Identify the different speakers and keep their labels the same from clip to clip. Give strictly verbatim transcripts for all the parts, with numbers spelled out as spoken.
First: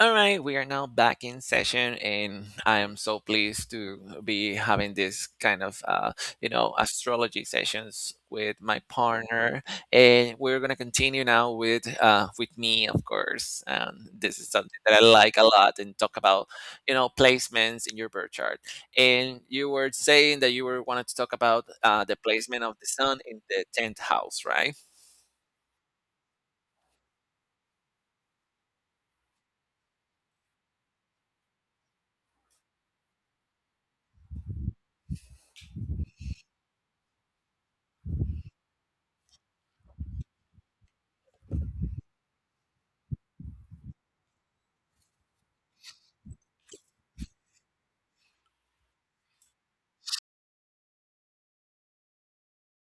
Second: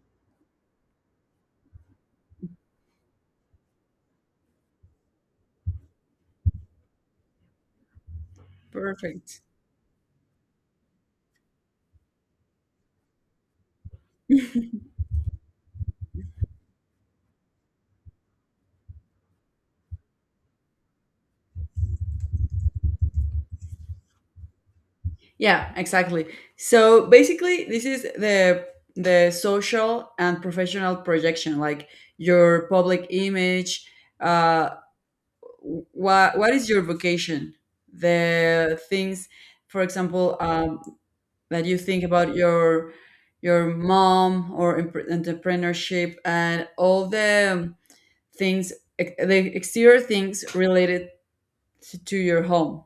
Speaker 1: All right, we are now back in session, and I am so pleased to be having this kind of, uh, you know, astrology sessions with my
Speaker 2: Perfect.
Speaker 1: partner, and we're gonna continue now with, uh, with me, of course. Um, this is something that I like a lot, and talk about, you know, placements in your birth chart. And you were saying that you were wanted to talk about uh, the placement of the sun in the tenth house, right?
Speaker 2: Yeah, exactly. So basically, this is the the social and professional projection, like your public image. Uh, what what is your vocation? The things, for example, um, that you think about your your mom or empre- entrepreneurship and all the things, the exterior things related to your home,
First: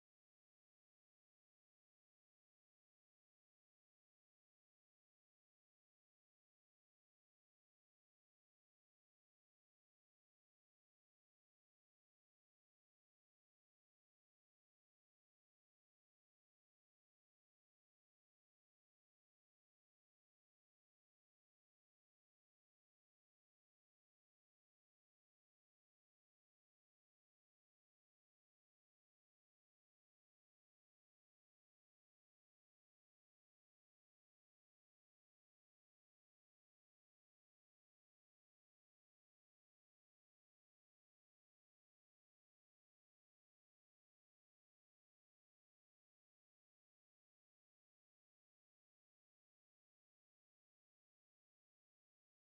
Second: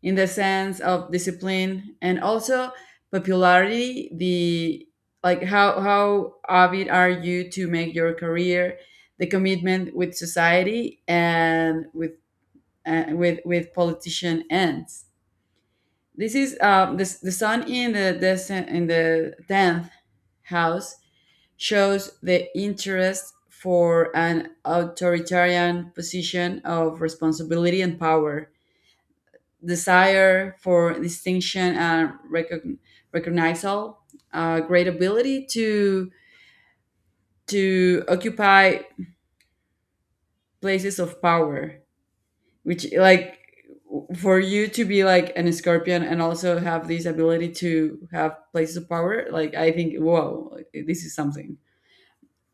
Speaker 2: in the sense of discipline and also popularity, the like how how avid are you to make your career, the commitment with society and with, uh, with with politician ends. This is um the the sun in the descent in the tenth house, shows the interest for an authoritarian position of responsibility and power, desire for distinction and recogn- recognizal, a great ability to to occupy places of power, which, like, for you to be like an scorpion and also have this ability to have places of power, like, I think, whoa, this is something.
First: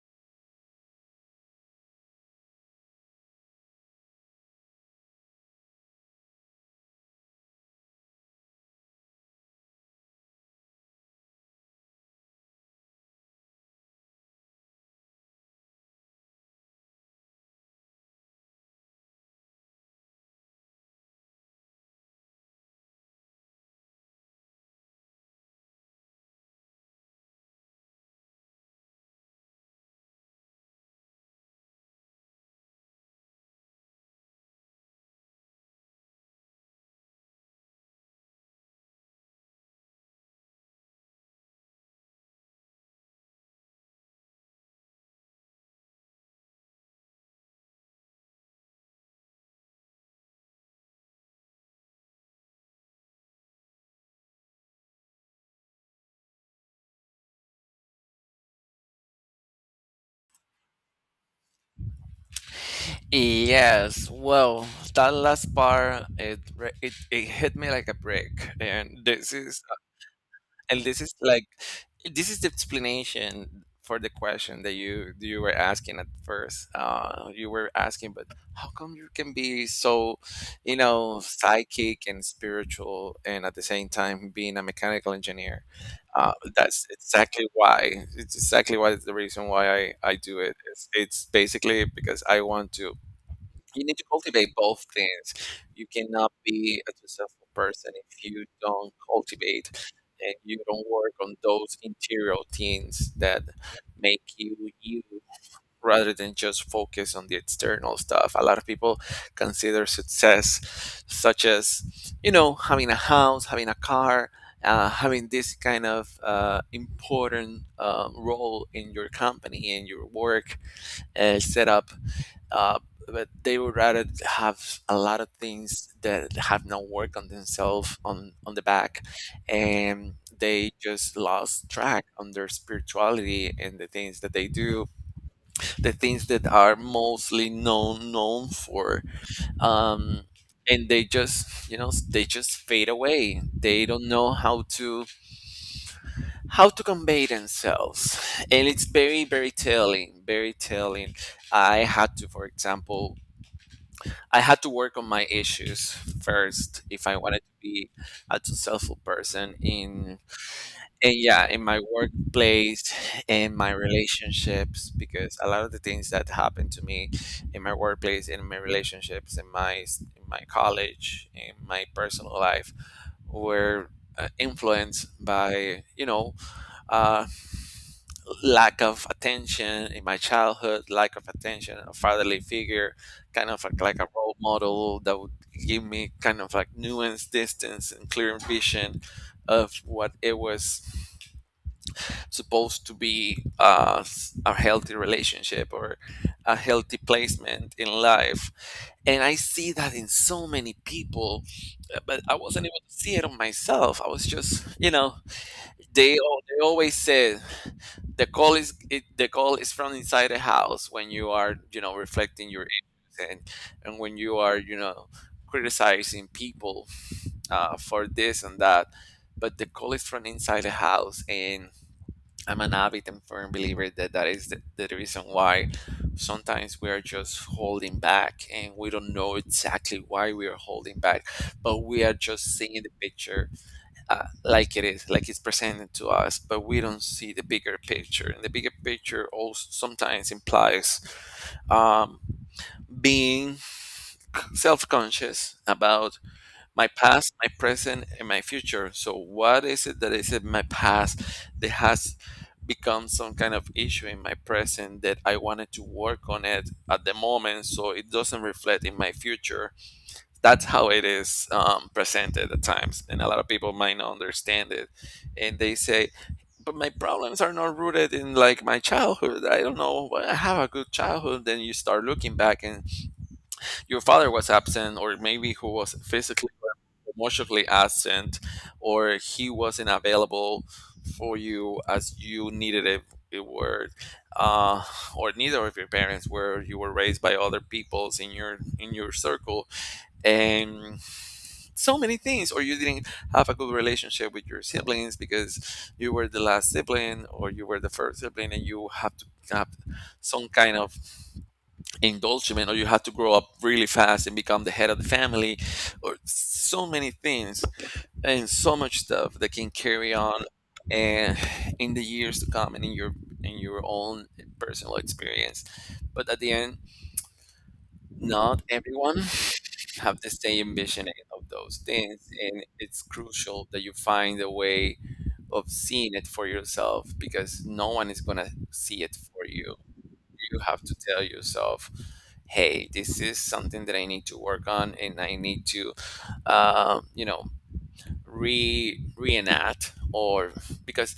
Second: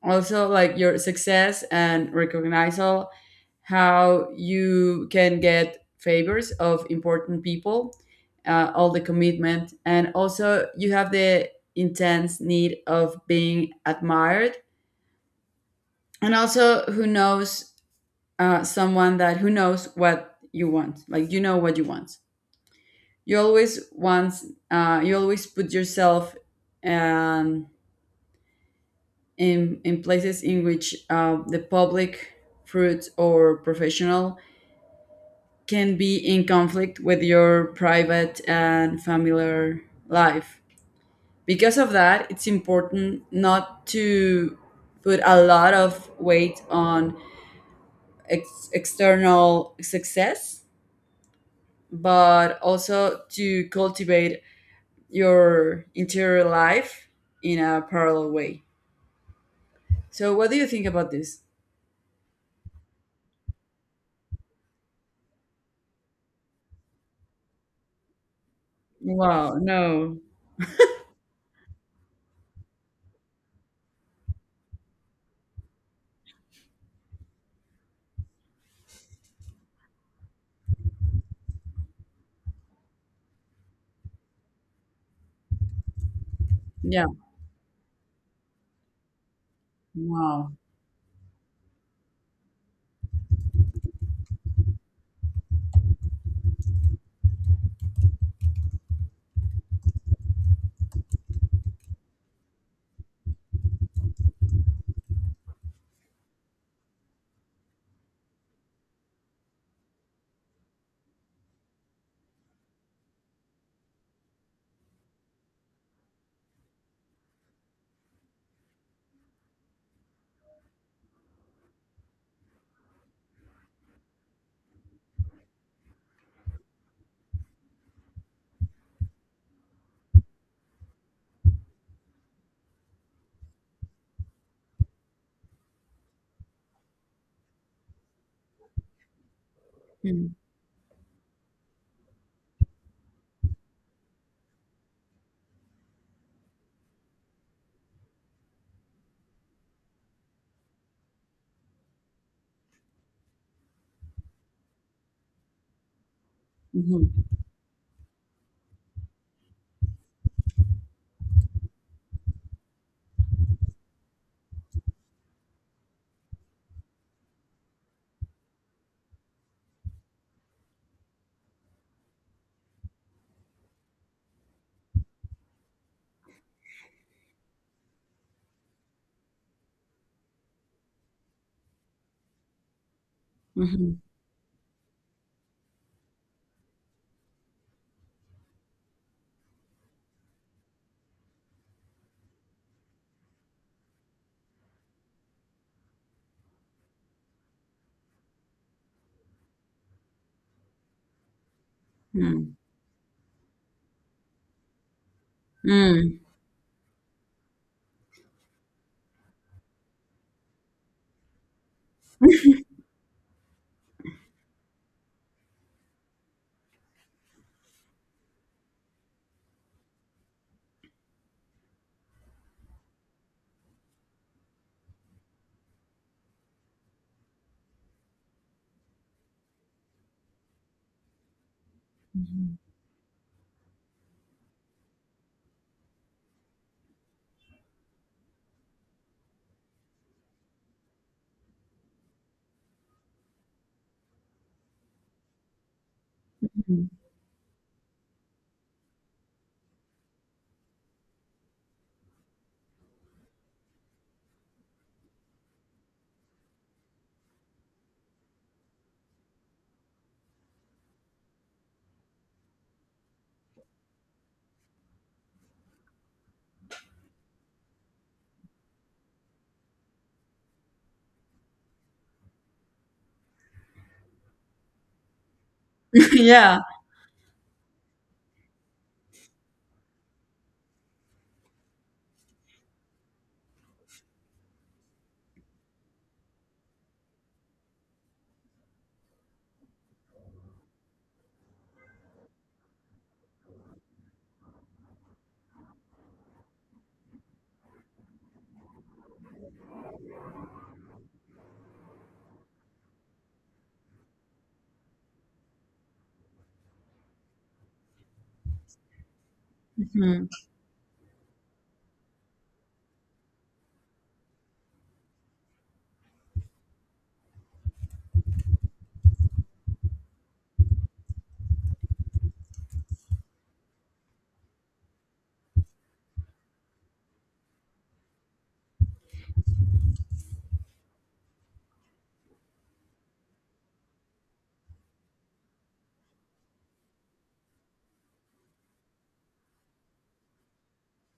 Speaker 2: Also, like your success and recognize all how you can get favors of important people, uh, all the commitment. And also you have the intense need of being admired, and also who knows, uh, someone that who knows what you want, like, you know what you want, you always want, uh, you always put yourself um, in, in places in which, uh, the public, fruit, or professional can be in conflict with your private and familiar life. Because of that, it's important not to put a lot of weight on ex- external success, but also to cultivate your interior life in a parallel way. So, what do you think about this?
Speaker 1: Yes, well, that last part it re- it, it hit me like a brick, and this
Speaker 2: Wow,
Speaker 1: is
Speaker 2: no.
Speaker 1: and this is like this is the explanation for the question that you you were asking at first. Uh, you were asking, but how come you can be so, you know, psychic and spiritual, and at the same time being a mechanical engineer? Uh, that's
Speaker 2: Yeah,
Speaker 1: exactly why. It's exactly why the reason why I I do
Speaker 2: wow.
Speaker 1: it. It's, it's basically because I want to, you need to cultivate both things. You cannot be a successful person if you don't cultivate and you don't work on those interior things that make you you rather than just focus on the external stuff. A lot of people consider success such as, you know, having a house, having a car, uh, having this kind of uh, important um, role in your company and your work uh, set up uh, but they would rather have a lot of things that have no work on themselves on on the back, and they just lost track on their spirituality and the things that they do, the things that are mostly known known for, um
Speaker 2: Mhm.
Speaker 1: and they just, you know, they just fade away. They don't know how to how to convey themselves, and it's very very telling, very telling. i had to for example I had to work on my issues first if
Speaker 2: Mhm.
Speaker 1: I wanted to be a successful person in, and yeah, in my workplace, in my relationships, because a lot of the things that happened to me in my workplace, in my relationships, in my s- in my college, in my personal life were uh, influenced by, you know, uh, lack of attention in my childhood, lack of attention, a fatherly figure, kind of like,
Speaker 2: Mhm.
Speaker 1: like a role model that would give me kind of like nuanced distance and clear vision of what it was supposed to be uh, s- a healthy relationship or a healthy placement in life. And I see that in so many people, uh, but I
Speaker 2: Mm.
Speaker 1: wasn't able to see it on myself. I was just, you know, they,
Speaker 2: Mm.
Speaker 1: al- they always said, the call is it, the call is from inside the house when you are, you know, reflecting your issues, and and when you are, you know, criticizing people, uh, for this and that, but the call is from inside the house, and I'm an avid and firm believer that that is the, the reason why sometimes we are just holding back and we don't know exactly why we are holding back, but we are just seeing the picture, uh, like it is, like it's presented to us, but we don't see the bigger picture. And the bigger picture also sometimes implies, um, being self conscious about my
Speaker 2: Mhm.
Speaker 1: past, my present, and my future. So, what is it that is in my past that has become some kind of issue in my present that I wanted to work on it at the moment so it doesn't reflect in my future? That's how it is, um, presented at times, and a lot of people might not understand it. And they say, "But my problems are not rooted in like my childhood. I don't know. I have a good childhood." Then you start looking back, and your father was absent, or maybe who was physically
Speaker 2: Yeah.
Speaker 1: or emotionally absent, or he wasn't available for you as you needed it. It were, uh, or neither of your parents were. You were raised by other peoples in your in your circle, and so many things, or you didn't have a good relationship with your siblings because you were the last sibling or you were the first sibling and you have to have some kind of indulgement, or you have to grow up really fast and become the head of the family, or so many things and so much stuff that can carry
Speaker 2: Mhm.
Speaker 1: on, and in the years to come and in your in your own personal experience. But at the end, not everyone have the same ambition of those things, and it's crucial that you find a way of seeing it for yourself, because no one is going to see it for you. You have to tell yourself, hey, this is something that I need to work on, and I need to, um, you know, re reenact, or because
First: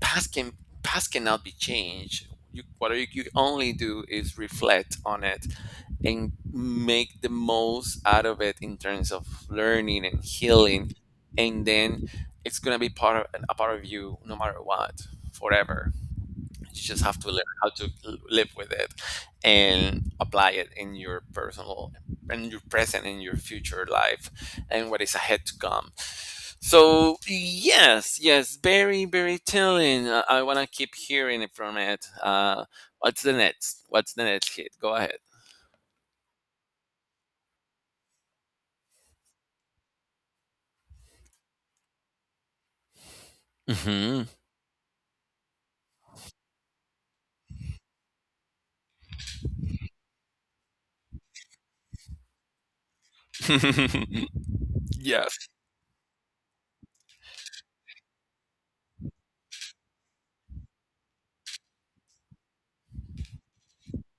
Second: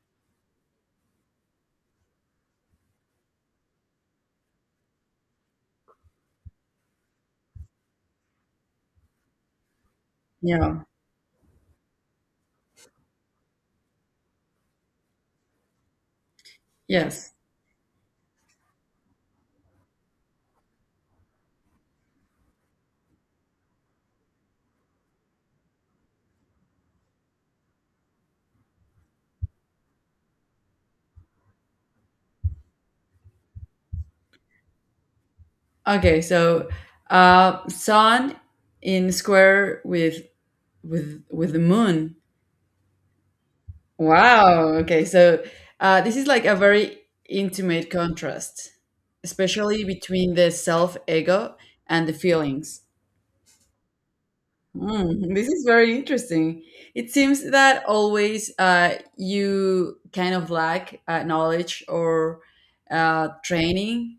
Speaker 1: past can, past cannot be changed. You, what you you only do is reflect on it and make the most out of it in terms of learning and
Speaker 2: Yeah.
Speaker 1: healing, and then it's gonna be part of a part of you no matter what, forever. You just have to
Speaker 2: Yes.
Speaker 1: learn how to l- live with it and apply it in your personal, in your present, in your future life and what is ahead to come. So yes, yes, very very telling. uh, I want to keep hearing it from it. Uh what's the next what's the next hit, go ahead.
Speaker 2: Okay. So, uh, sun in square with with with the moon.
Speaker 1: Hmm.
Speaker 2: Wow. Okay. So, uh, this is like a very intimate contrast, especially between the self ego and the feelings. Mm, this
Speaker 1: Yes.
Speaker 2: is very interesting. It seems that always, uh, you kind of lack, uh, knowledge or uh, training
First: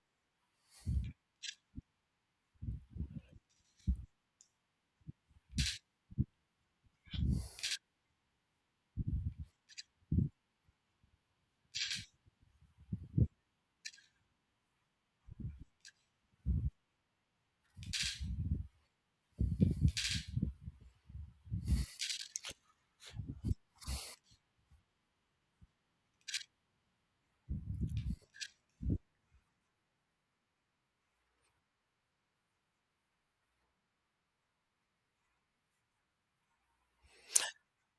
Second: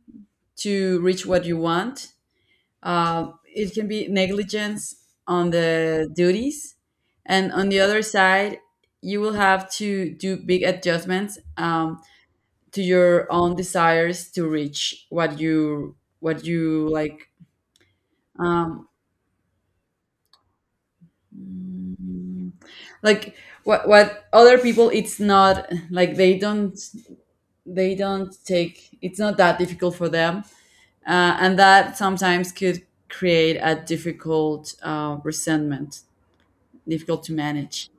Speaker 2: to reach what you want. Uh, it can be negligence on the duties. And on the other side, you will have to do big adjustments, um, to your own desires to reach what you what you like. um, Mm, like what what other people, it's not like they don't they don't take, it's not that difficult for them, uh, and that sometimes could create a difficult, uh, resentment, difficult to manage.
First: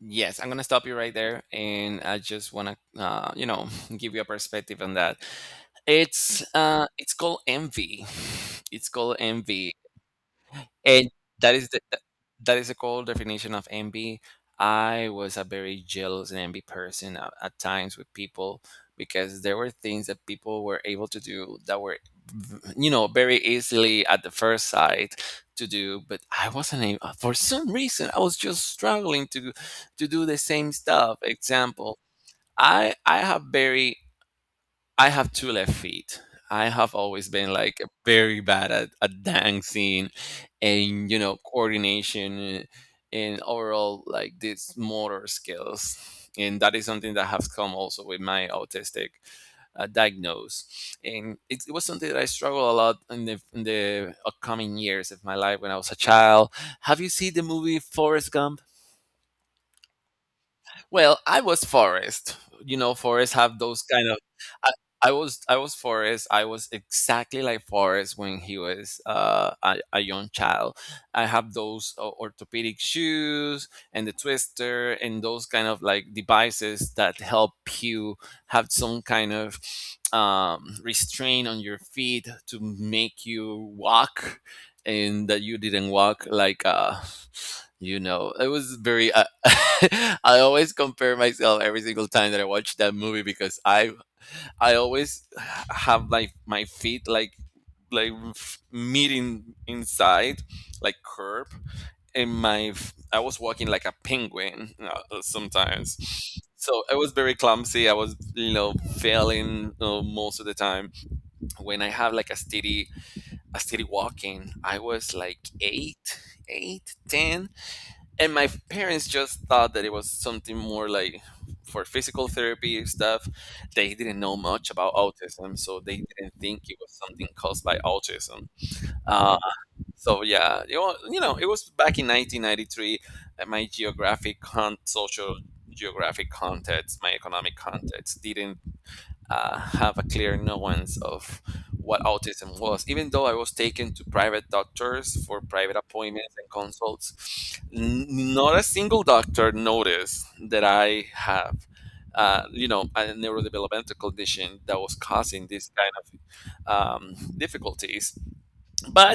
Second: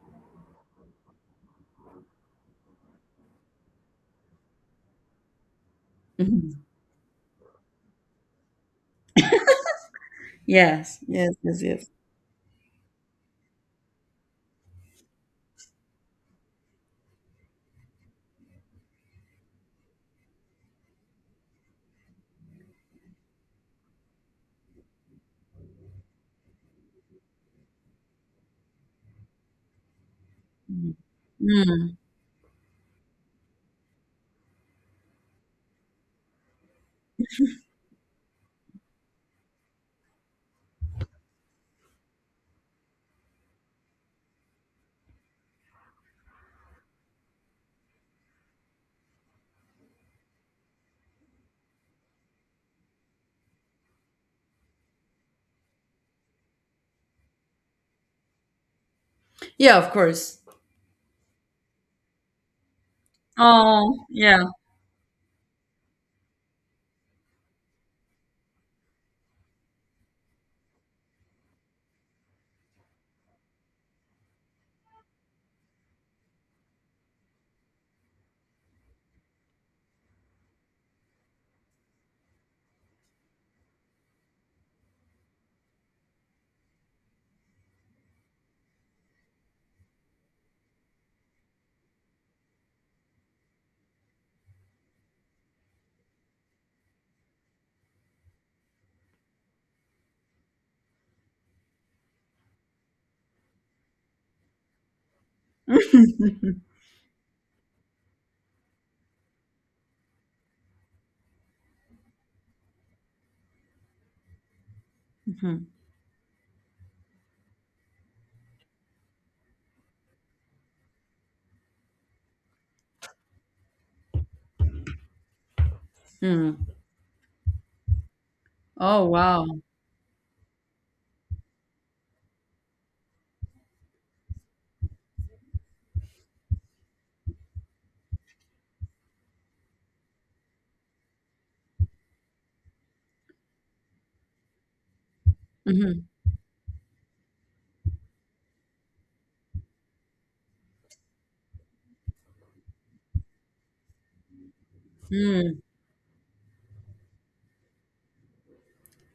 Speaker 1: Yes, I'm gonna stop you right there, and I just wanna, uh, you know, give you a perspective on that. It's
Speaker 2: Mhm.
Speaker 1: uh, it's called envy. It's called envy,
Speaker 2: Yes,
Speaker 1: and
Speaker 2: yes,
Speaker 1: that
Speaker 2: yes,
Speaker 1: is the
Speaker 2: yes.
Speaker 1: that that is the cold definition of envy. I was a very jealous and envy person at, at times with people, because there were things that people were able to do that were, v- you know, very easily at the first sight to do, but I wasn't able. For some reason, I was just struggling to to do the same stuff.
Speaker 2: Mm.
Speaker 1: Example, I I have very I have two left feet. I have always been like very bad at, at dancing and, you know, coordination and overall like these motor skills, and that is something that has come also with my autistic uh, diagnose, and it, it was something that I struggled a lot in the in the upcoming years of my life when I was a child. Have you seen the movie Forrest Gump?
Speaker 2: Yeah, of course.
Speaker 1: Well, I was Forrest. You know, Forrest have those
Speaker 2: Oh
Speaker 1: kind of.
Speaker 2: yeah.
Speaker 1: I, I was I was Forrest. I was exactly like Forrest when he was uh, a, a young child. I have those uh, orthopedic shoes and the twister and those kind of like devices that help you have some kind of um, restraint on your feet to make you walk, and that you didn't walk like uh you know, it was very uh, I always compare myself every single time that I watch that movie, because I I always have like my feet like, like f- meeting inside, like curb, and my f- I was walking like a penguin uh, sometimes. So I was very clumsy. I was, you know, failing uh, most of the time when I have like a steady, I started walking. I was like
Speaker 2: Mhm.
Speaker 1: eight, eight, ten, and my parents just thought that it was something more like for physical therapy stuff. They didn't know much about autism, so they didn't
Speaker 2: Mm.
Speaker 1: think it was something caused by autism.
Speaker 2: Oh
Speaker 1: Uh,
Speaker 2: wow.
Speaker 1: so yeah, you know, you know, it was back in nineteen ninety-three. uh, My geographic, con- social, geographic context, my economic context didn't uh, have a clear knowledge of what autism was. Even though I was taken to private doctors for private
Speaker 2: Mhm.
Speaker 1: appointments and consults, n- not a single doctor noticed that I have, uh, you know, a neurodevelopmental condition that was causing this kind of um, difficulties,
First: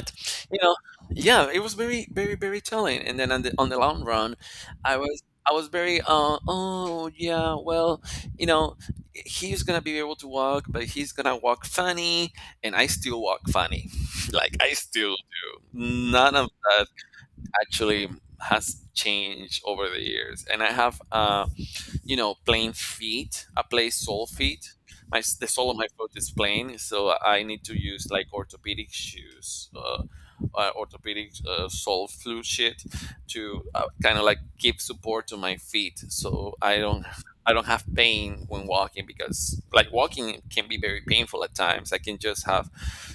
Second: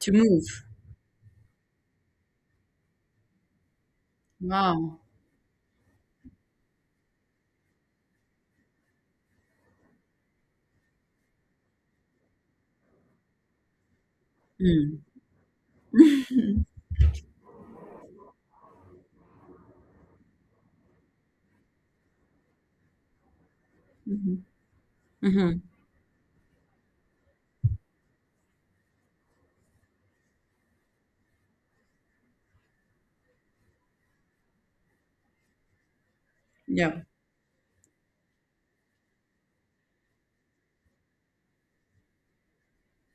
Speaker 2: To move.
Speaker 1: you know, yeah, it was very very very telling. And then on the on the long run, i
Speaker 2: Wow.
Speaker 1: was I was very uh oh yeah, well, you know, he's gonna be able to walk, but he's gonna walk funny, and I still walk funny. Like I
Speaker 2: Mm.
Speaker 1: still do. None of that actually has changed over the years, and I have uh you know, plain feet. I play sole
Speaker 2: Mhm.
Speaker 1: feet. My, the
Speaker 2: Mhm.
Speaker 1: sole of my foot is plain, so I need to use like orthopedic shoes, uh, uh, orthopedic uh, sole flu shit, to uh, kind of like give support to my feet, so I
Speaker 2: Yeah.
Speaker 1: don't I don't have pain when walking, because like walking can be very painful at times. I can just have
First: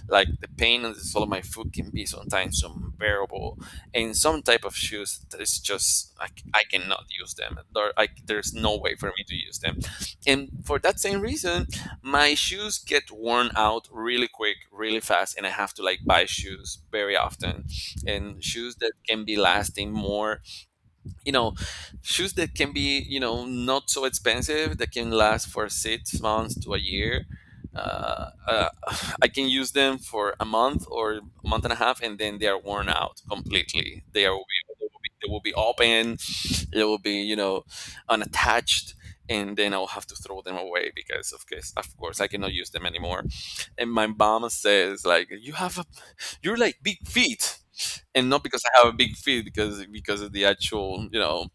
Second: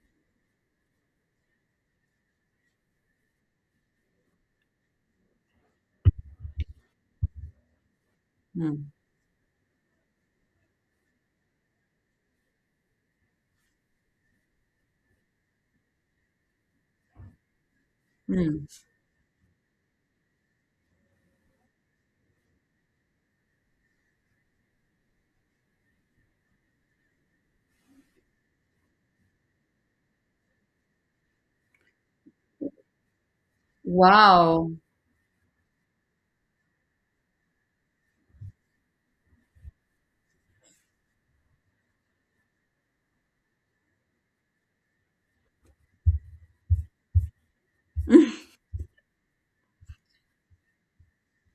Speaker 1: like the pain on the sole of my foot can be sometimes unbearable, and some type of shoes that is just I, c- I cannot use them. There, I, there's no
Speaker 2: Mm.
Speaker 1: way for me to use them, and for that same reason, my shoes get worn out really quick, really fast, and I have to like buy shoes very often, and
Speaker 2: Mm.
Speaker 1: shoes that can be lasting more you know Shoes that can be you know not so expensive that can last for six months to a year. uh, uh, I can use them for a month or a month and a half, and then they are worn out completely. they are
Speaker 2: Wow.
Speaker 1: they will be, they will be open. They will be you know unattached, and then I'll have to throw them away because of course of course I cannot use them anymore. And my mama says like you have a, you're like big feet. And not because I have a big feet, because because of the actual, you know,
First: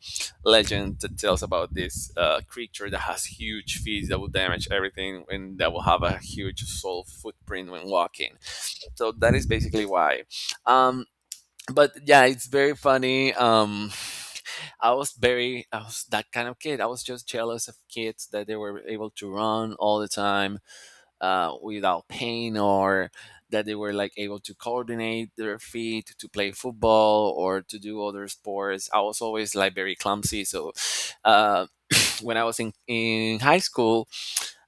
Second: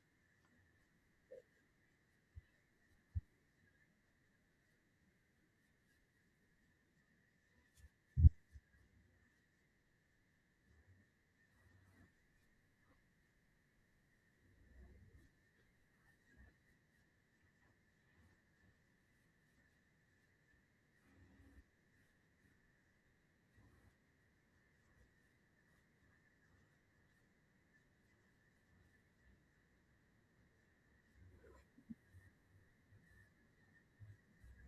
Speaker 1: legend that tells about this uh, creature that has huge feet that will damage everything and that will have a huge sole footprint when walking. So that is basically why. um but yeah, it's very funny. um I was very, I was that kind of kid. I was just jealous of kids that they were able to run all the time uh, without pain, or that they were like able to coordinate their feet to play football or to do other sports. I was always like very clumsy, so uh, when I was in, in high school,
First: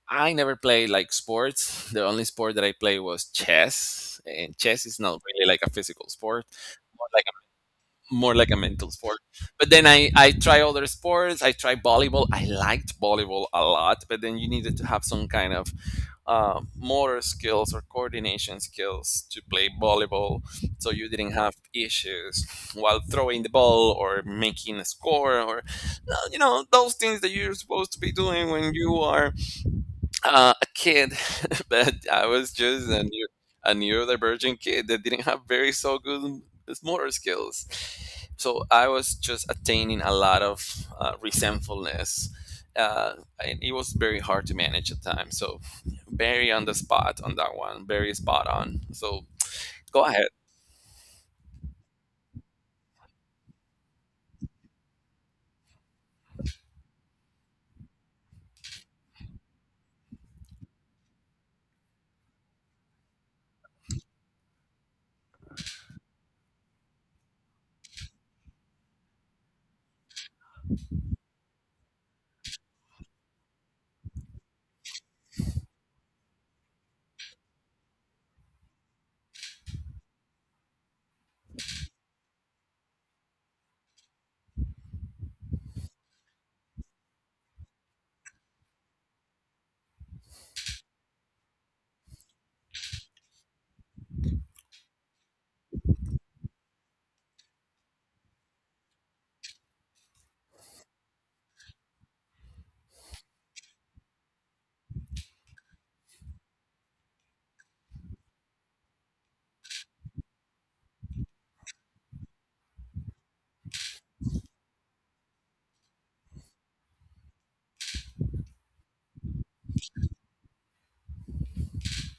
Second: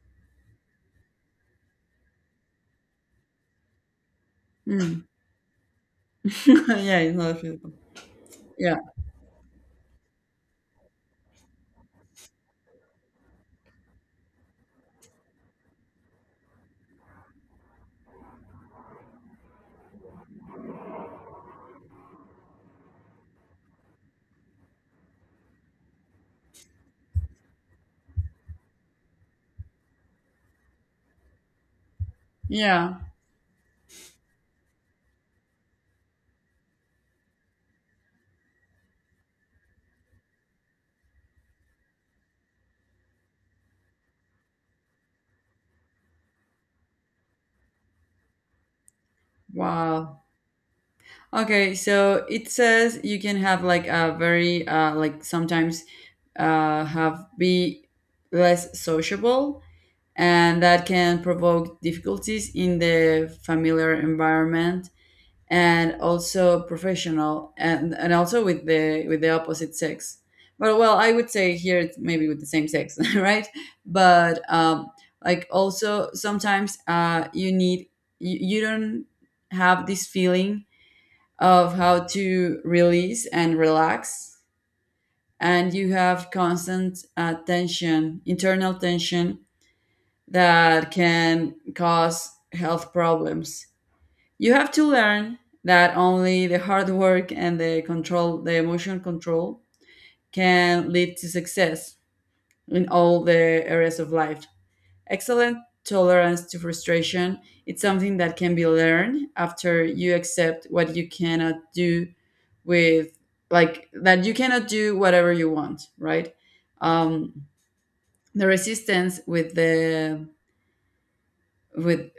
Speaker 1: I never played like sports. The only sport that I played was chess, and chess is
Speaker 2: Mm.
Speaker 1: not really like a physical sport,
Speaker 2: Yeah, it's not physical.
Speaker 1: more like a
Speaker 2: Yeah.
Speaker 1: mental sport. But then I, I try other sports. I try volleyball. I liked volleyball a lot, but then you needed to have some kind of uh, motor skills or coordination skills to play volleyball, so you didn't have issues while throwing the ball or making a score, or no, you know, those things that you're supposed to be doing when you are uh, a kid. that I was just
Speaker 2: Yeah.
Speaker 1: a, neu- a neurodivergent kid that didn't have very so good motor skills. So I was just attaining a lot of uh, resentfulness. Uh, and it was very hard to manage at times. So very on the spot on that one, very spot on. So go
Speaker 2: Wow.
Speaker 1: ahead.
Speaker 2: Okay, so it says you can have, like, a very, uh like sometimes, uh have be less sociable, and that can provoke difficulties in the familiar environment and also professional, and and also with the with the opposite sex, but, well, I would say here it's maybe with the same sex, right? But um, like, also sometimes, uh you need you, you don't have this feeling of how to release and relax, and you have constant, uh, tension, internal tension that can cause health problems. You have to learn that only the hard work and the control, the emotion control, can lead to success in all the areas of life. Excellent tolerance to frustration. It's something that can be learned after you accept what you cannot do, with, like, that you cannot do whatever you want, right? Um, the resistance with the, with,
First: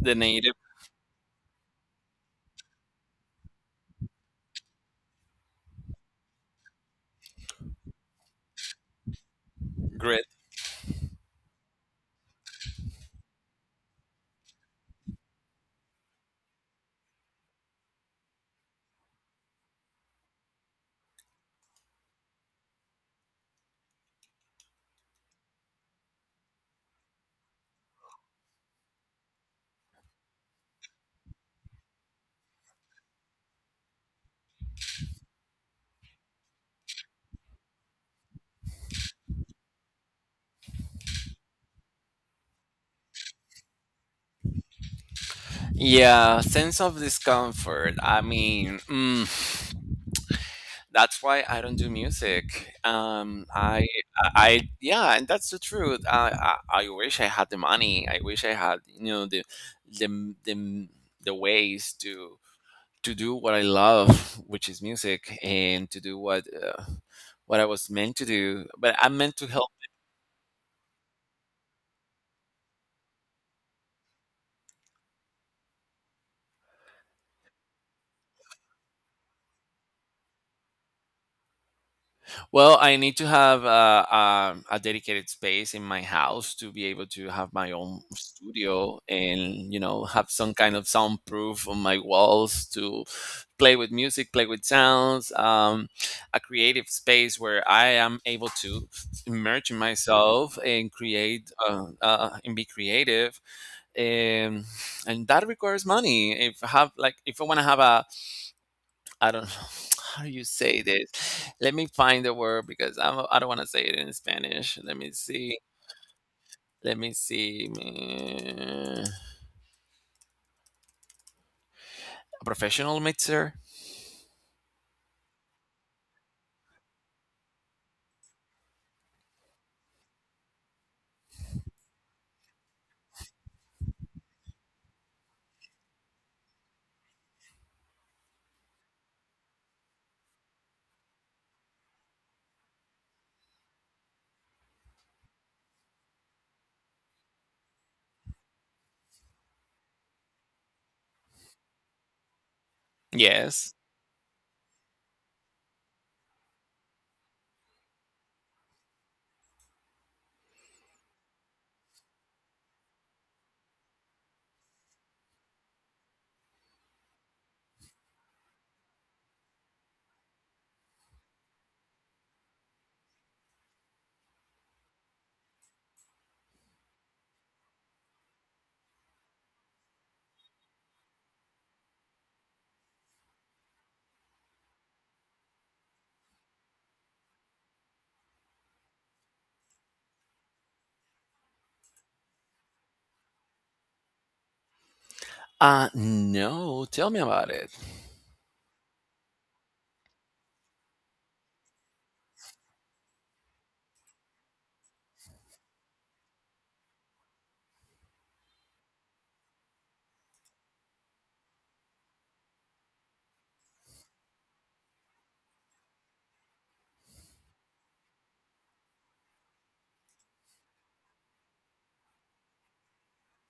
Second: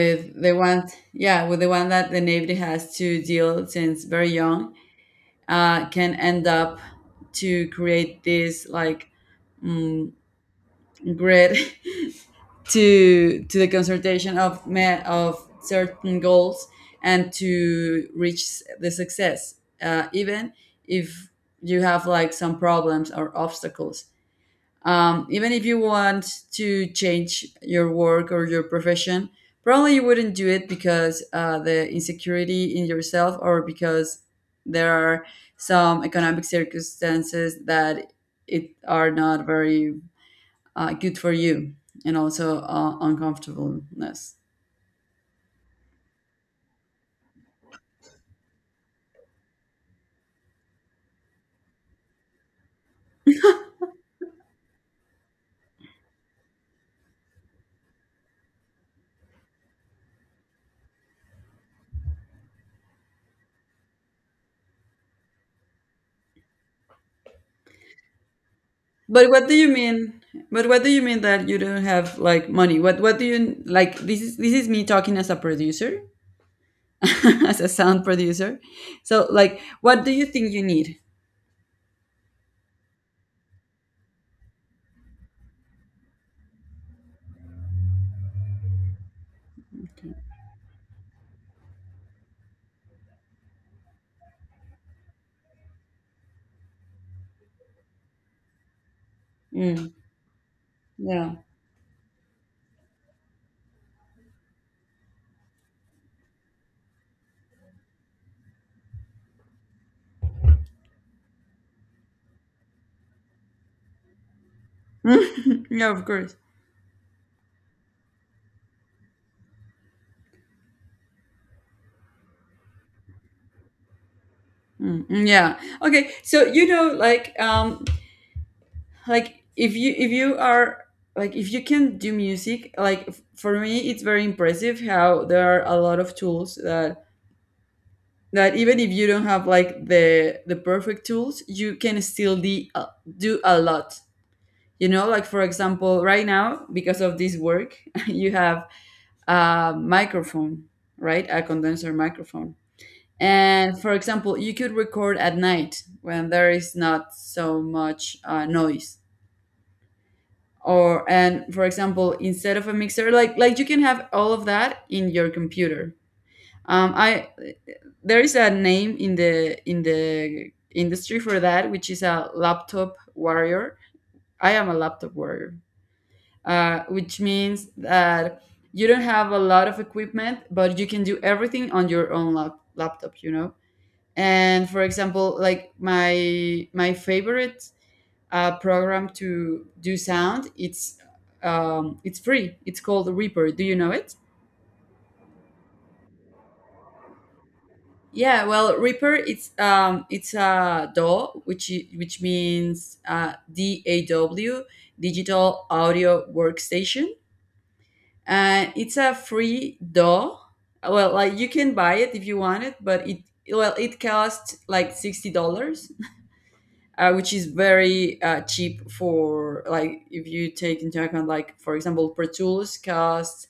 Speaker 1: The
Speaker 2: the
Speaker 1: native
Speaker 2: one, yeah, with the one that the Navy has to deal since very young, uh, can end up to create this, like, mm,
Speaker 1: grit.
Speaker 2: grid to to the consultation of me- of certain goals, and to reach the success, uh, even if you have, like, some problems or obstacles, um, even if you want to change your work or your profession, probably you wouldn't do it because, uh, the insecurity in yourself, or because there are some economic circumstances that it are not very, uh, good for you, and also, uh, uncomfortableness.
Speaker 1: Yeah, sense of discomfort. I mean, mm. That's why I don't do music. Um, I, I, yeah, and that's the truth. I, I, I wish I had the money. I wish I had, you know, the, the, the, the ways to to do what I love, which is music, and to do what uh, what I was meant to do. But I'm
Speaker 2: But
Speaker 1: meant
Speaker 2: what
Speaker 1: to
Speaker 2: do you
Speaker 1: help.
Speaker 2: mean? But what do you mean that you don't have, like, money? What what do you, like? This is this is me talking as a producer. As a sound producer. So, like, what do you think you need?
Speaker 1: Well, I need to have uh, um, a dedicated space in my house to be able to have my own studio and, you know, have some kind of soundproof on my walls to play with music, play with sounds, um, a creative space where I am able to immerse
Speaker 2: Mm,
Speaker 1: myself and
Speaker 2: yeah.
Speaker 1: create uh, uh, and be creative. And, and that requires money. If I have like, if I want to have a, I don't know, how do you say this? Let me find the word because I'm, I don't want to say it in Spanish. Let me see.
Speaker 2: Yeah, of course.
Speaker 1: Let me see. Mm, a professional mixer?
Speaker 2: Mm, mm, yeah. Okay. So you know, like, um, like if you if you are, like, if you can do music, like, f- for me, it's very impressive how there are a lot of tools, that that even if you don't have, like, the the perfect tools, you can still de- uh, do a lot. You know, like, for example, right now, because of this work, you have a microphone, right? A condenser microphone.
Speaker 1: Yes.
Speaker 2: And for example, you could record at night when there is not so much, uh, noise. Or, and for example, instead of a mixer, like, like you can have all of that in your computer. Um, I There is a name in the in the industry for that, which is a laptop warrior. I am a laptop warrior, uh, which means that you don't have a lot of equipment, but you can do everything on your own, lap- laptop, you know. And for example, like, my my favorite, uh, program to do sound, it's um, it's free. It's called Reaper. Do you know it?
Speaker 1: Uh no, tell me about it.
Speaker 2: Yeah, well, Reaper, it's um it's a D A W, which, i- which means, uh, D A W, digital audio workstation, and it's a free doll. Well, like, you can buy it if you want it, but it well it costs like sixty dollars, uh, which is very, uh, cheap for, like, if you take into account, like, for example, Pro Tools costs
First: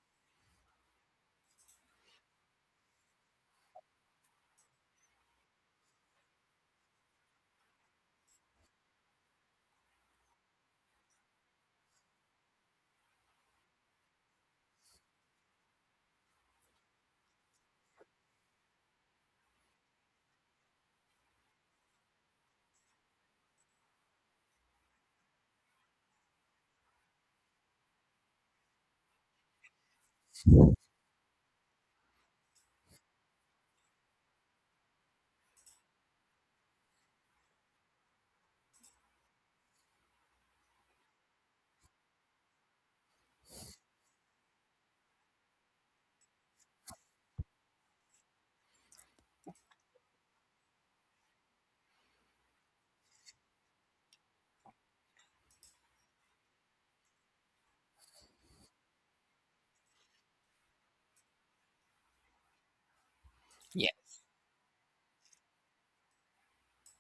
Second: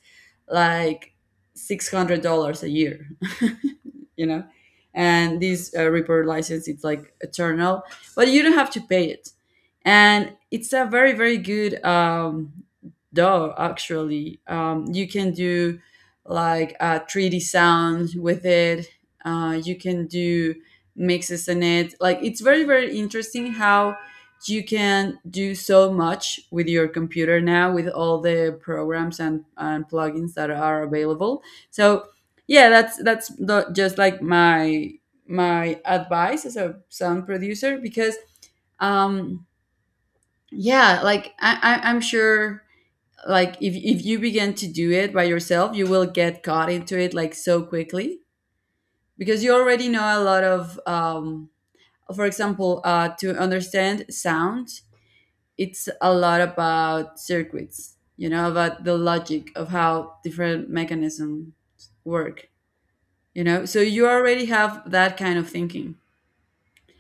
Speaker 2: like six hundred dollars a year, you know, and this, uh, Reaper license, it's like eternal, but you don't have to pay it, and it's a very, very good, um, D A W, actually. Um, you can do, like, uh, three D sound with it. Uh, you can do mixes in it. Like, it's very, very interesting how you can do so much with your computer now, with all the programs, and, and plugins, that are available. So yeah, that's that's the, just like my my advice as a sound producer. Because, um yeah, like, I, I, I'm sure, like, if, if you begin to do it by yourself, you will get caught into it, like, so quickly, because you already know a lot of, um for example, uh, to understand sound, it's a lot about circuits, you know, about the logic of how different mechanisms work, you know. So
Speaker 1: Yeah.
Speaker 2: you already have that kind of thinking,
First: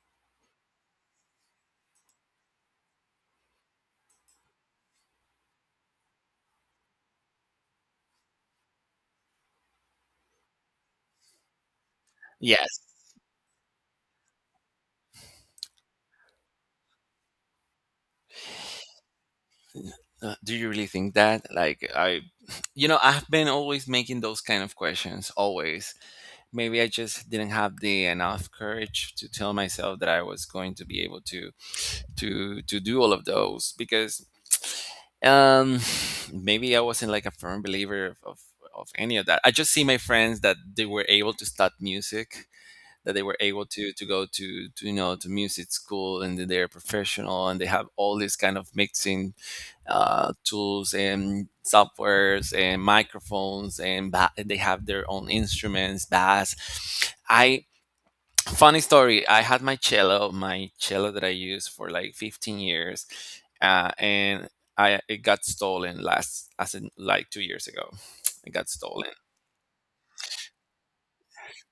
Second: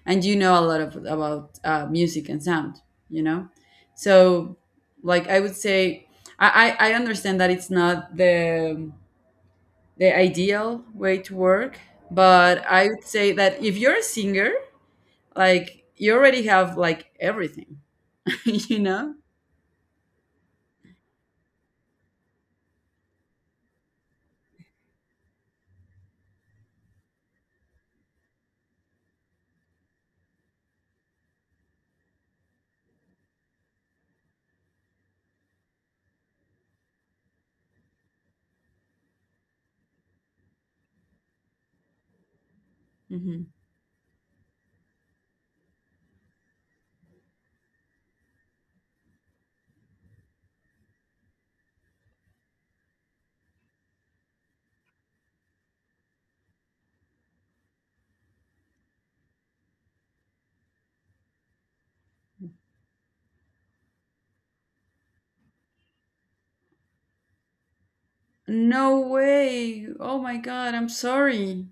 Speaker 2: and you know a lot of about, uh, music and sound, you know. So, like, I would say, I I, I understand that it's not the the ideal way to work, but
Speaker 1: Yes.
Speaker 2: I would say that if you're a singer, like, you already have, like, everything, you know?
Speaker 1: Uh, do you really think that? Like I you know, I've been always making those kind of questions always. Maybe I just didn't have the enough courage to tell myself that I was going to be able to to to do all of those because Um, maybe I wasn't like a firm believer of, of of any of that. I just see my friends that they were able to start music, that they were
Speaker 2: Hmm.
Speaker 1: able to to go to, to, you know, to music school, and that they're professional, and they have all these kind of mixing uh, tools and softwares and microphones, and ba- and they have their own instruments, bass. I, funny story. I had my cello, my cello that I used for like fifteen years, uh, and I it got stolen last, as in like two years ago. It got
Speaker 2: No
Speaker 1: stolen.
Speaker 2: way. Oh my God, I'm sorry.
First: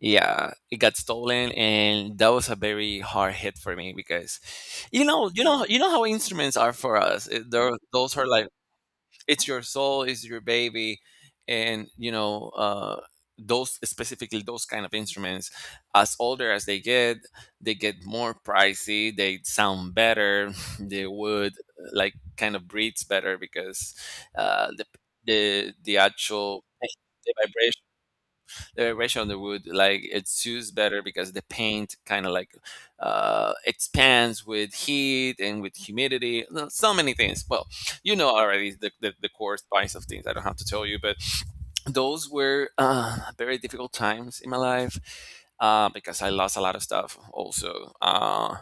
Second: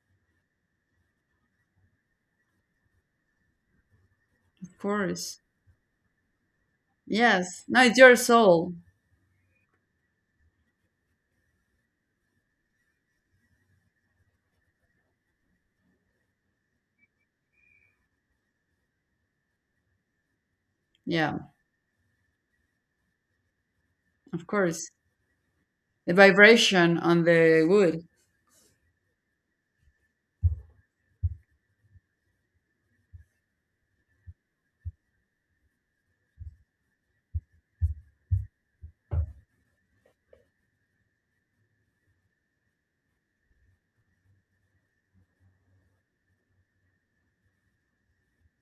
Speaker 1: Yeah, it got stolen, and that was a very hard hit for me because,
Speaker 2: Of
Speaker 1: you know,
Speaker 2: course.
Speaker 1: you know, you know how instruments are for us. It-
Speaker 2: Yes.
Speaker 1: They're,
Speaker 2: No, it's your
Speaker 1: those are like
Speaker 2: soul.
Speaker 1: it's your soul, it's your baby, and you know uh, those specifically those kind of instruments. As older as they get, they get more pricey. They sound better. They
Speaker 2: Yeah,
Speaker 1: would like kind of breathes better because
Speaker 2: of
Speaker 1: uh, the
Speaker 2: course.
Speaker 1: the the
Speaker 2: The
Speaker 1: actual
Speaker 2: vibration on
Speaker 1: the
Speaker 2: the
Speaker 1: vibration,
Speaker 2: wood.
Speaker 1: the ratio on the wood like it's used better because the paint kind of like uh, expands with heat and with humidity. No, so many things. Well, you know already the, the, the core spice of things. I don't have to tell you, but those were uh, very difficult times in my life uh, because I lost a lot of stuff also. Uh,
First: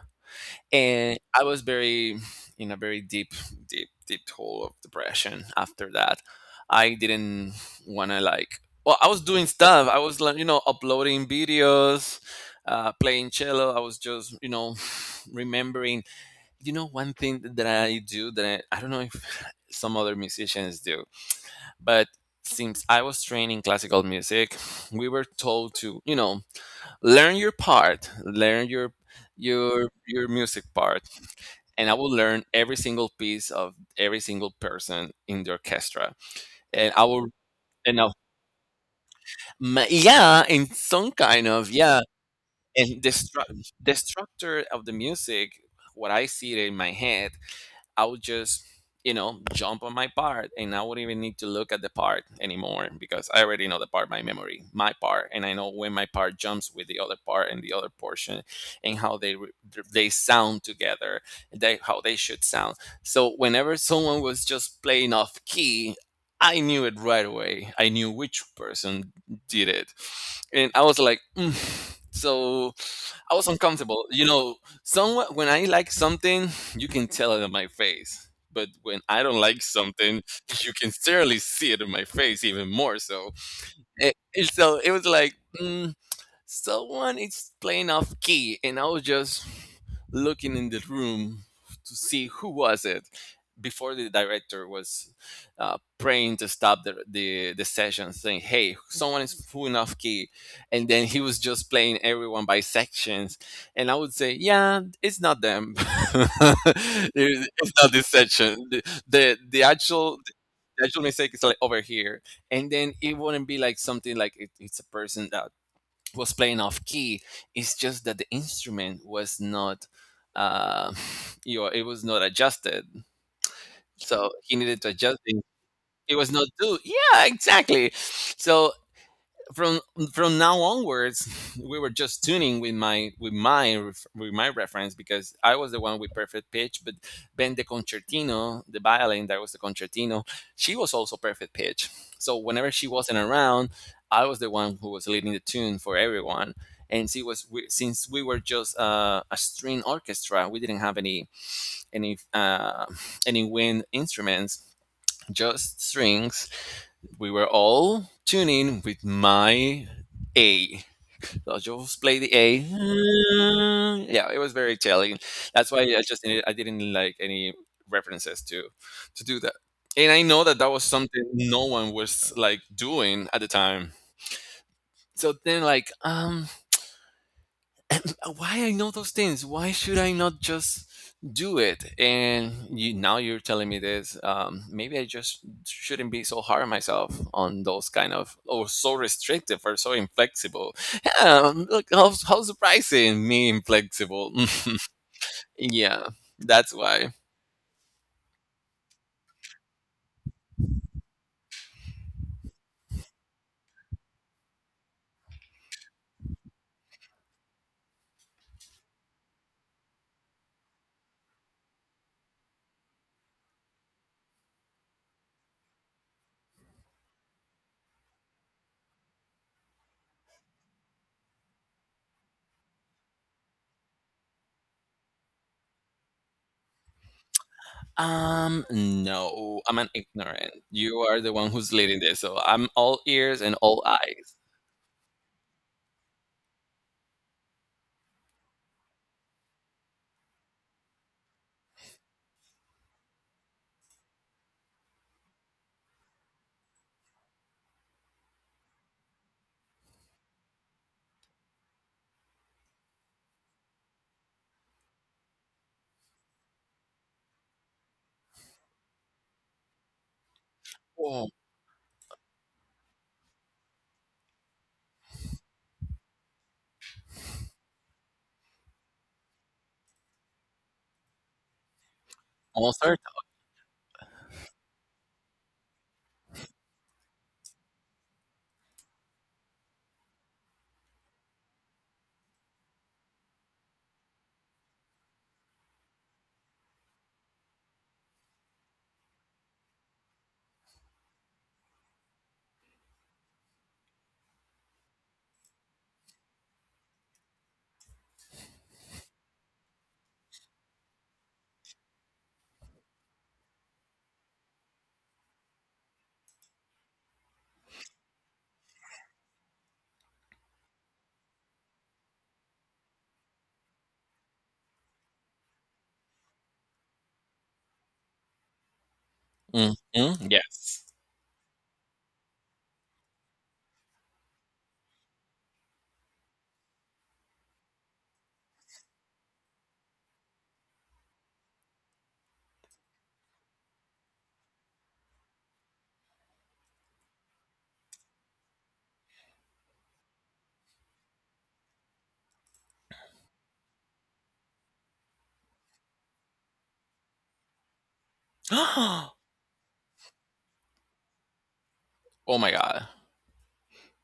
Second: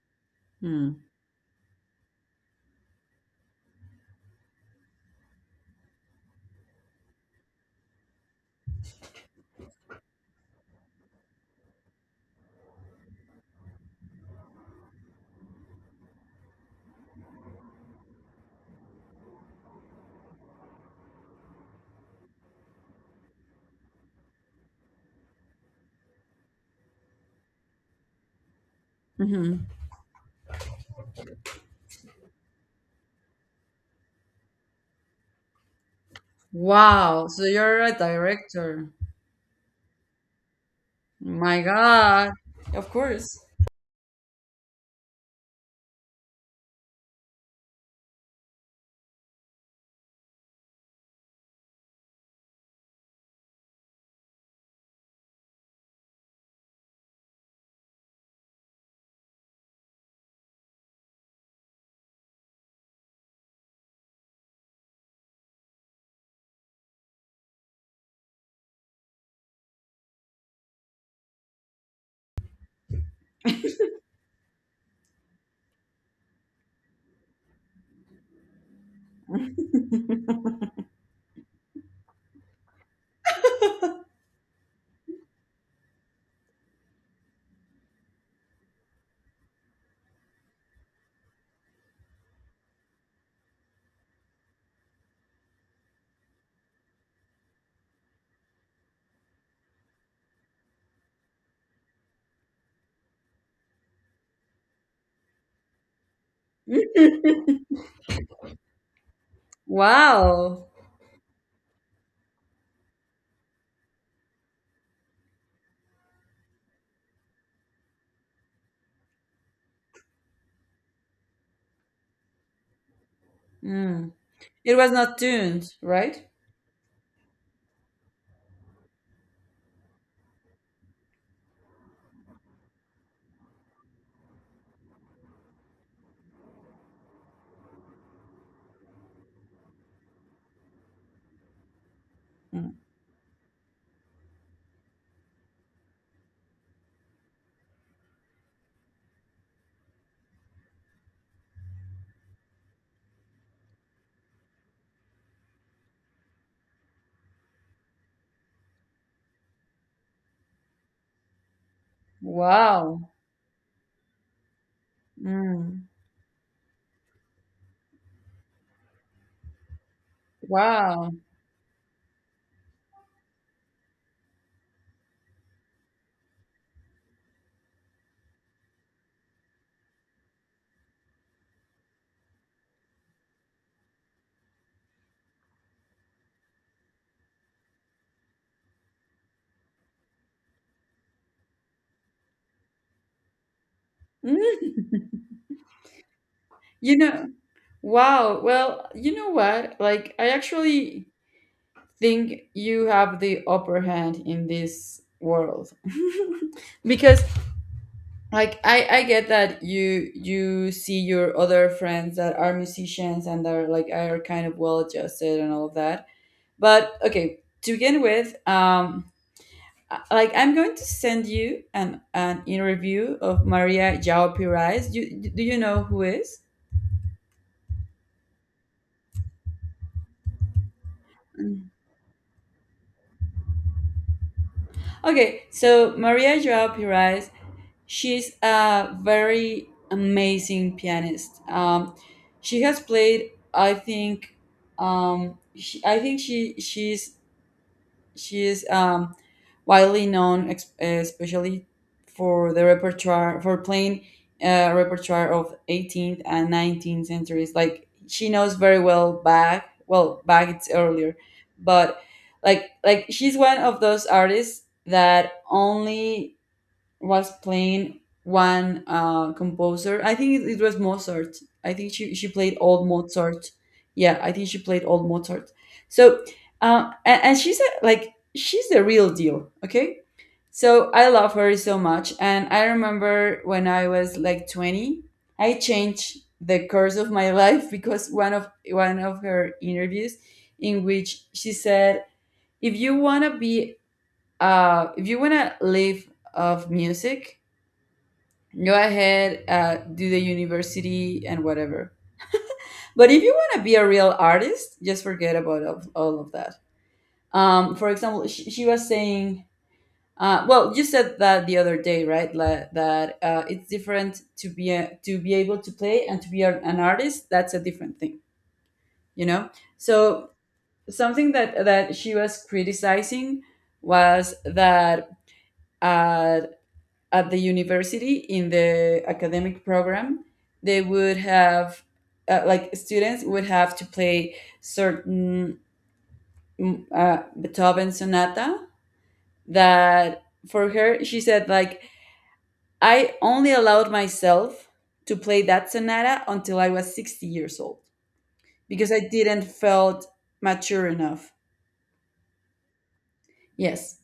Speaker 2: Hmm.
Speaker 1: And I was very in a very deep, deep, deep hole of depression after that. I didn't want to like. Well, I was doing stuff. I was like, you know, uploading videos, uh, playing cello. I was just, you know, remembering. You know, one thing that I do that I, I don't know if some other musicians do, but since I was trained in classical music, we were told to, you know, learn your part, learn your
Speaker 2: Hmm.
Speaker 1: your your music part, and I will learn every single piece of every single person in the orchestra. And I will,
Speaker 2: Wow. So you're a
Speaker 1: and I'll,
Speaker 2: director.
Speaker 1: ma- Yeah, in some kind
Speaker 2: My
Speaker 1: of, yeah.
Speaker 2: God. Of
Speaker 1: And the,
Speaker 2: course.
Speaker 1: stru- the structure of the music, what I see it in my head, I would just, you know, jump on my part, and I wouldn't even need to look at the part anymore because I already know the part by memory, my part, and I know when my part jumps with the other part and the other portion and how they re- they sound together, they how they should sound. So whenever someone was just playing off key, I knew it right away. I knew which person did it. And I was like, "Mm." So I was uncomfortable. You know, someone when I like something, you can tell it in my face. But when I don't like something, you can certainly see it in my face even more so. It, it's So it was like mm, someone is playing off key, and I was just looking in the room to see who was it before the director was uh, praying to stop the, the the session, saying, "Hey, someone is pulling off key," and then he was just playing everyone by sections, and I would say, "Yeah, it's not them. It- it's not this section. The the, the actual."
Speaker 2: Wow.
Speaker 1: The actual mistake is like over here, and then it wouldn't be like something like it, it's a person that was playing off key. It's just that the instrument was not uh you know, it was not adjusted,
Speaker 2: Mm.
Speaker 1: so he
Speaker 2: It
Speaker 1: needed to
Speaker 2: was not
Speaker 1: adjust it.
Speaker 2: tuned,
Speaker 1: It
Speaker 2: right?
Speaker 1: was not due, yeah, exactly. So from from now onwards, we were just tuning with my with my ref- with my reference because I was the one with perfect pitch. But Ben the concertino, the violin that was the concertino, she was also perfect pitch. So whenever
Speaker 2: Mm.
Speaker 1: she wasn't around, I was the one who was leading the tune for everyone. And she was we, since we were just uh, a string orchestra, we didn't have any any uh, any wind instruments, just strings. We were all tuning with my A. So I just play the A.
Speaker 2: Wow.
Speaker 1: Yeah, it was very Italian. That's why
Speaker 2: Mm.
Speaker 1: I just I didn't like any references to to do that. And I know that that was
Speaker 2: Wow.
Speaker 1: something no one was like doing at the time. So then, like, um, uh, why I know those things? Why should I not just do it? And you, now you're telling me this. Um, maybe I just shouldn't be so hard on myself on those kind of, or so restrictive or so inflexible. Yeah, um, look how how surprising me inflexible.
Speaker 2: Mm.
Speaker 1: Yeah, that's
Speaker 2: You
Speaker 1: why.
Speaker 2: know. Wow. Well, you know what? Like, I actually think you have the upper hand in this world, because, like, I, I get that you you see your other friends that are musicians and are, like, are kind of well adjusted and all of that. But, okay, to begin with, um I- like, I'm going to send you an an interview of Maria Jao Pires. You do you know who is.
Speaker 1: Um, no, I'm an ignorant. You are the one
Speaker 2: Mm.
Speaker 1: who's leading this, so I'm all ears and all eyes.
Speaker 2: Okay, so Maria Joao Pires. She's a very amazing pianist. Um, she has played, I think, um, she, I think she she's she is um, widely known, ex- especially for the repertoire for playing, uh, repertoire of eighteenth and nineteenth centuries. Like, she knows very well Bach. Well, Bach, it's earlier,
Speaker 1: Oh,
Speaker 2: but, like like she's one of those artists that only was playing one, uh, composer. I think it, it was Mozart. I think she, she played
Speaker 1: almost
Speaker 2: old
Speaker 1: certain.
Speaker 2: Mozart. Yeah, I think she played old Mozart. So, uh, and, and she's a, like, she's the real deal, okay? So I love her so much. And I remember when I was like twenty, I changed the course of my life because one of one of her interviews in which she said, if you want to be, uh, if you want to live of music, go ahead, uh, do the university and whatever, but if you want to be a real artist, just forget about, of- all of that. Um, for example, she, she was saying, uh, well, you said that the other day, right, La- that, uh, it's different to be a, to be able to play and to be a- an artist. That's a different thing, you know.
Speaker 1: Hmm,
Speaker 2: So,
Speaker 1: yes.
Speaker 2: something that that she was criticizing was that, uh, at the university, in the academic program, they would have, uh, like, students would have to play certain, mm, uh, beethoven sonata, that, for her, she said, like, I only allowed myself to play that sonata until I was sixty years old, because I
Speaker 1: Oh
Speaker 2: didn't felt mature enough.
Speaker 1: my god.
Speaker 2: Yes.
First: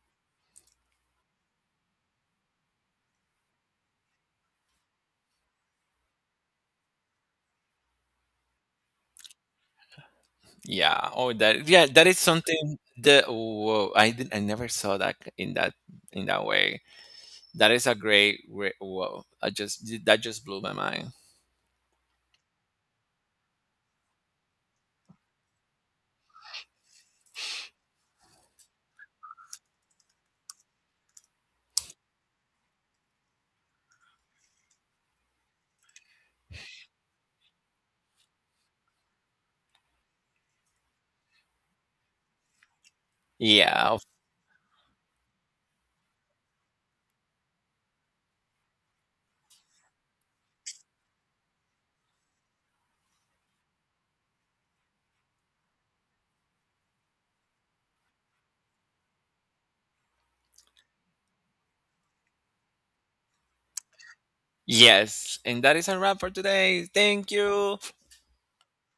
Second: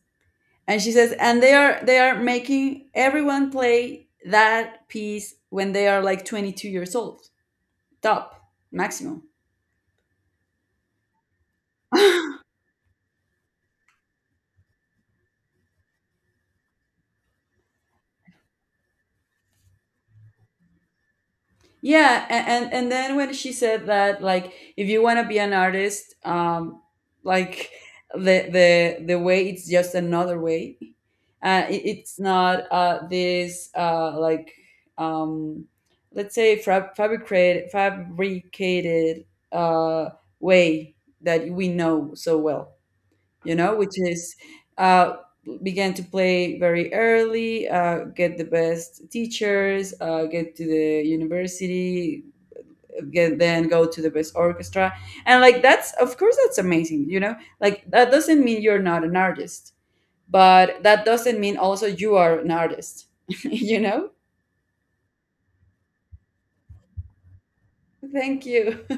Speaker 2: And she says, and they are they are making everyone play that piece when they are like twenty-two years old, top, maximum.
Speaker 1: Yeah. Oh, that. Yeah, that is something that. Whoa, I didn't. I never saw that in that in that way. That is a great. Re- Whoa, I just that just blew my mind.
Speaker 2: Yeah. A- and and then when she said that, like, if you want to be an artist, um like, the the the way, it's just another way, uh it, it's not, uh this, uh like, um let's say, fa- fabricated fabricated, uh way, that we know so well, you know, which
Speaker 1: Yeah.
Speaker 2: is, uh, began to play very early, uh, get the best teachers, uh, get to the university, get, then go to the best orchestra. And like, that's, of course, that's amazing, you know, like, that doesn't mean you're not an artist, but that doesn't mean also you are an artist. You know?
Speaker 1: Yes, and that is a wrap for today. Thank you.
Speaker 2: Thank you.